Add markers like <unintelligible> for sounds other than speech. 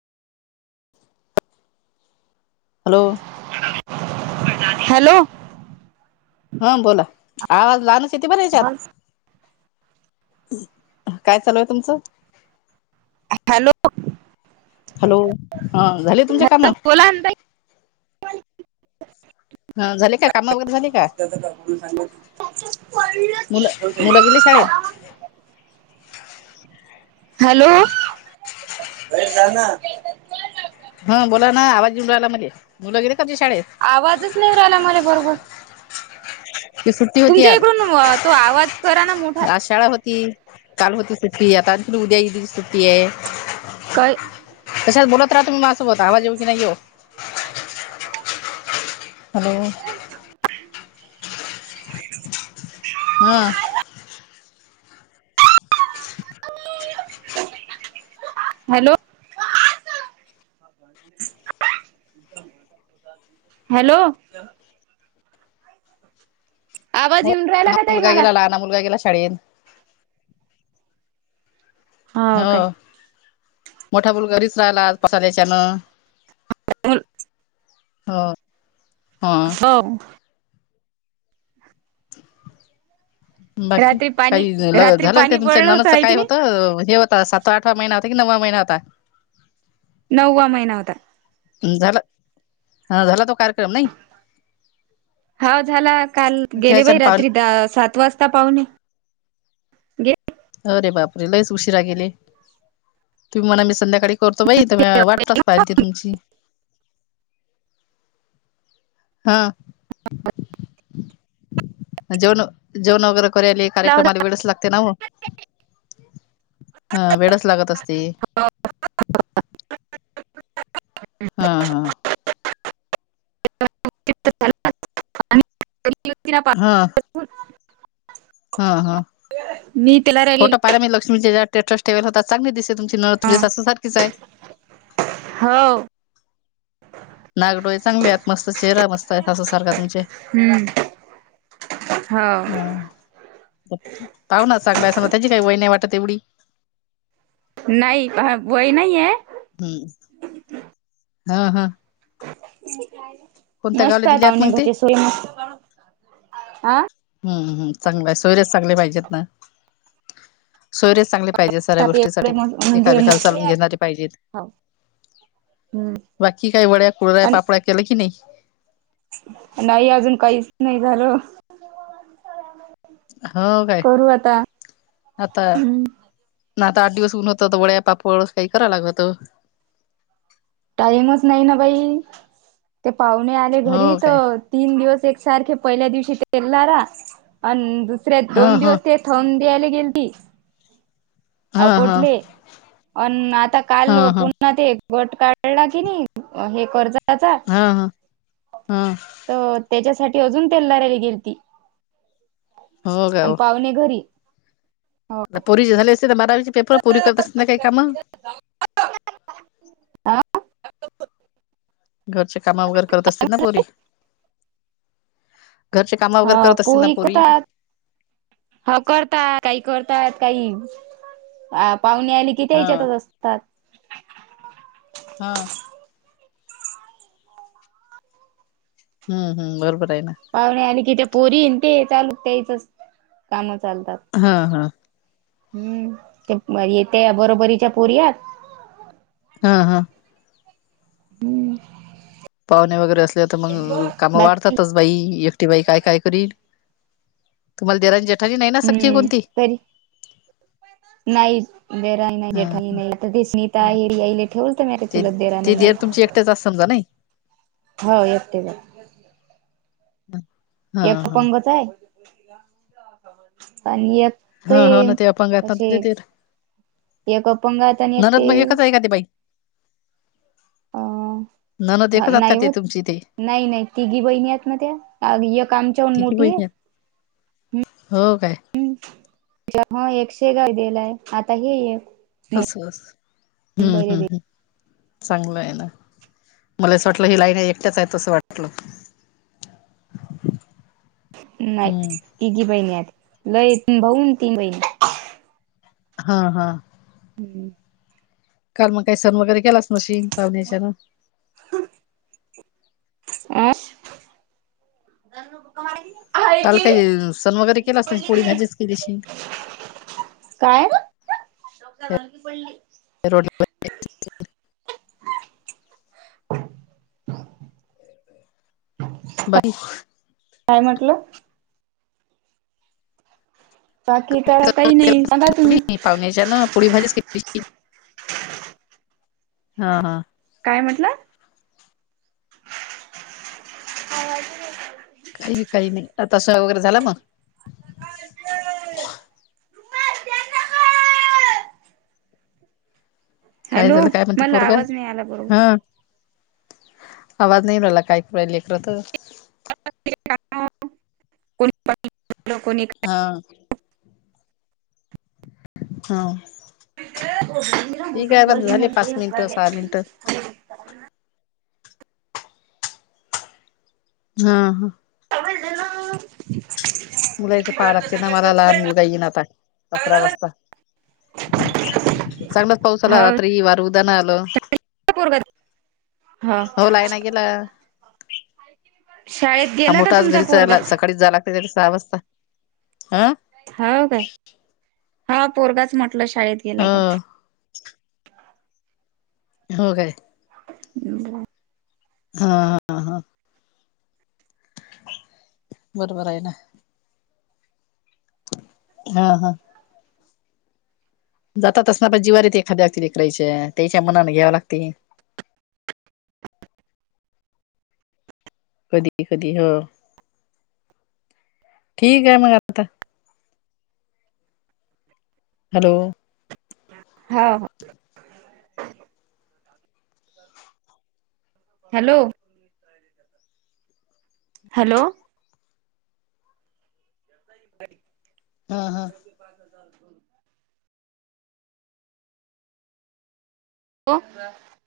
Hello hello हा बोला आवाज लहान च येत बरं ह्याच्यात. काय चालू आहे तुमचं? हॅलो हॅलो हा झाले तुमच्या काम बोला ना ताई. <inaudible> ह झाले का काम वगैरे झाले का सांग <unintelligible> मुलं मुल गेले शाळेत हॅलो बाहेर जाना हं बोला ना आवाज येऊन राहिल मले मुलं गेले का तुझी शाळेत आवाजच नाही येऊ राहिला मले बरोबर की सुट्टी होती तुमच्या आज इकडून अ, तो आवाज करा ना मोठा आज शाळा होती. काल होती सुट्टी आता आनखी उद्या ईदीची सुट्टी आहे. काय? तशत बोलत राहा तुम्ही माझसोबत आवाज येऊ का नाही येऊ हॅलो हा हॅलो- हॅलो आवाज येऊ राह लहाना मुलगा गेला लहान मुलगा गेला शाळेेत. हो मोठा मुलगा घरीरीच राहिला आज पसाल्या्याच्यानं <inaudible> हो हा हो बाकी रात्री पाणी काही झालं का रात्री काय पाणी होतं पडलं नणंद च आहे की काय नाही होतं हे होतं सात त आठवा महिना होता की नववा महिना होता नव्वा महिना होता. झाला ह झाला तो कार्यक्रम नाही. हा झाला काल गेले बाई त्याच्यान पाहून रात्री द सात वाजता पाहुणे अरे बाप रे लईच उशिरा गेले तुम्ही मणा मी संध्याकाळी करतो बाई तर म वाटपास पाहिलीती तुमची हा जेवण, जेवण वगैरे करायले गेला होता कार्यक्रमाला वेळच लागते ना हो ह वेळच लागत असते. <unintelligible> हा हा <unintelligible> <unintelligible> हा <unintelligible> हा हा मी त्याला राहिलेली फोटो पहिला मी लक्ष्मीचे स्टेटस ठेवेल होता चांगली दिसत आहे तुमची नणंद तुमच्या सासूसारखीच आहे. होव नाग डोळे चांगले आहेत मस्त चेहरा मस्त आहेत अस सारखा तुमचे हम् हाव पाहुना चांगलंय असं त्याची काही वय नाही वाटत एवढी नाही वय नाही आहे. <unintelligible> हा हा कोणत्या गावला मस्त दिली आहेत आता आहात मग ते त सोई मस्त हा हम्मम चांगलं सोयर्यास चांगले पाहिजेत ना सोयर्यास चांगले पाहिजे सऱ्या त्यात एवढे गोष्टीसाठी म्हणजे एखादेखला मोकळे चालून आहेत घेणारी पाहिजेत हो हम्म बाकी काही वड्या कुडऱ्या पण पापड केला की नाही नाही अजून काहीच नाही झालं हो काय करू आता आता ना आता आठ दिवस ऊन होत तर वळ्या पापड काही करा लाग होत. टाईमच नाही ना बाई ते पाहुणे आले हो घरी काय तर तीन दिवस एकसारखे पहिल्या दिवशी तेलणारा आणि दुसऱ्या हा दोन हा दिवस ते थंब दयला गेल ती अ हा हा कोठली आता हा काल हा पु ना ते एक गट काढला की नाही हे कर्जचा हा हा हा तर त्याच्यासाठी अजून तेल धरायला गेल ती हो काय आणि हो पाहुणे घरी हा पोरीचे झाले असते तर बारावीचे पेपर पोरी करत असत ना काही काम आं घरचे काम वगैरे करत असतील ना पोरी घरचे काम वगैरे हा करत असतील ना पुरी हो करता काही करतात काही अ पाहुणे आले कि त्या हा त्यांच्यातच असतात हा हम्म हम् बरोबर आहे ना पाहुणे आले की ते पोरीन ते चालू त्याच कामं चालतात हा हा हम्म ते येते बरोबरीच्या पोरीयात हा हा हम्म पाहुणे वगैरे असले तर मग काम बाकी वाढतातच बाई एकटी बाई काय काय करील तुम्हाला देरा खली नाही ना सख्खी हम्म होती. तरी नाही देराही नाही जेठाही नाही आता ते स्नीता हा. हरीई ठेवल तर मे चुलत देरा नाही. तिथ असल का नाय- हो एकट ब हा हा एकपंगत हाय आणि एक ते हा हो ना अपंग आहेत ना असे तुमचे देर एक अपंगात आणि एक ते ती काय बाई अ ननद ह एकच आहेत का नाही ते होत तुमची ते नाही नाही तिघी बहिणी आहेत ना त्या ऐक आमच्याहून तिघी मोठी आहे बहिणी आहेत हो काय एकशे गाय दिलाय आता हे एक अस अस हम्म मुंबईला हम्म दे हम् चांगलं आहे ना मला असं वाटलं ही लाईन एकट्याच आहेत असं वाटलं नाही हम्म तिघी बहिणी आहेत. लय भाऊून तीन बहिणी हा हा हम्म काल मग काही सण वगैरे केलाच नशिन, पावण्याच्यान. अ आहे काल की काय सण वगैरे केलास नाही. पोळी भाजीच केली अशिल. काय <unintelligible> पडली रोड <unintelligible> बाकी काय म्हटल? बाकी तर काही नाही. सांगा तुम्ही. त्यांना पुडी भाजीच केली. हा हा काय म्हटल. <unintelligible> काही नाही, काही नाही. आता सण वगैरे झाला मग. काय हॅलो झाल काय म्हणते मला पोरग. आवाज नाही आला बरोबर हा आवाज नाही येऊ राहिल काय करू रायले लेकर तर. कोणी <unintelligible> कोणी हा हा ठीक आहे मग झाले पाच मिनिटं सहा मिनिटं <unintelligible> हा ह <unintelligible> मुलाच पाहा लागते ना. मला लहान मुलगा येईन आता अकरा वाजता. चांगलाच पाऊस आला हो रात्री, वार उदान आल. <unintelligible> हा होला आहे ना गेल शाळेत हा गेला का मोठा आज तुमचा घरीच पोरगा राहीला. सकाळीच जाय लागते त्याला सहा वाजता‌. ह हो काय, हा पोरगाच म्हटला शाळेत गेला काय. हो हो काय हम्म ह बरबर आहे ना. ह ह जातात अस ना प जिवारी ते एखाद्या लेकरायच्या. त्याच्या मनाने घ्याव लागते. कधी कधी, हो ठीक आहे मग आता. हॅलो हा हा हॅलो हॅलो <unintelligible> ह ह <inaudible> ओ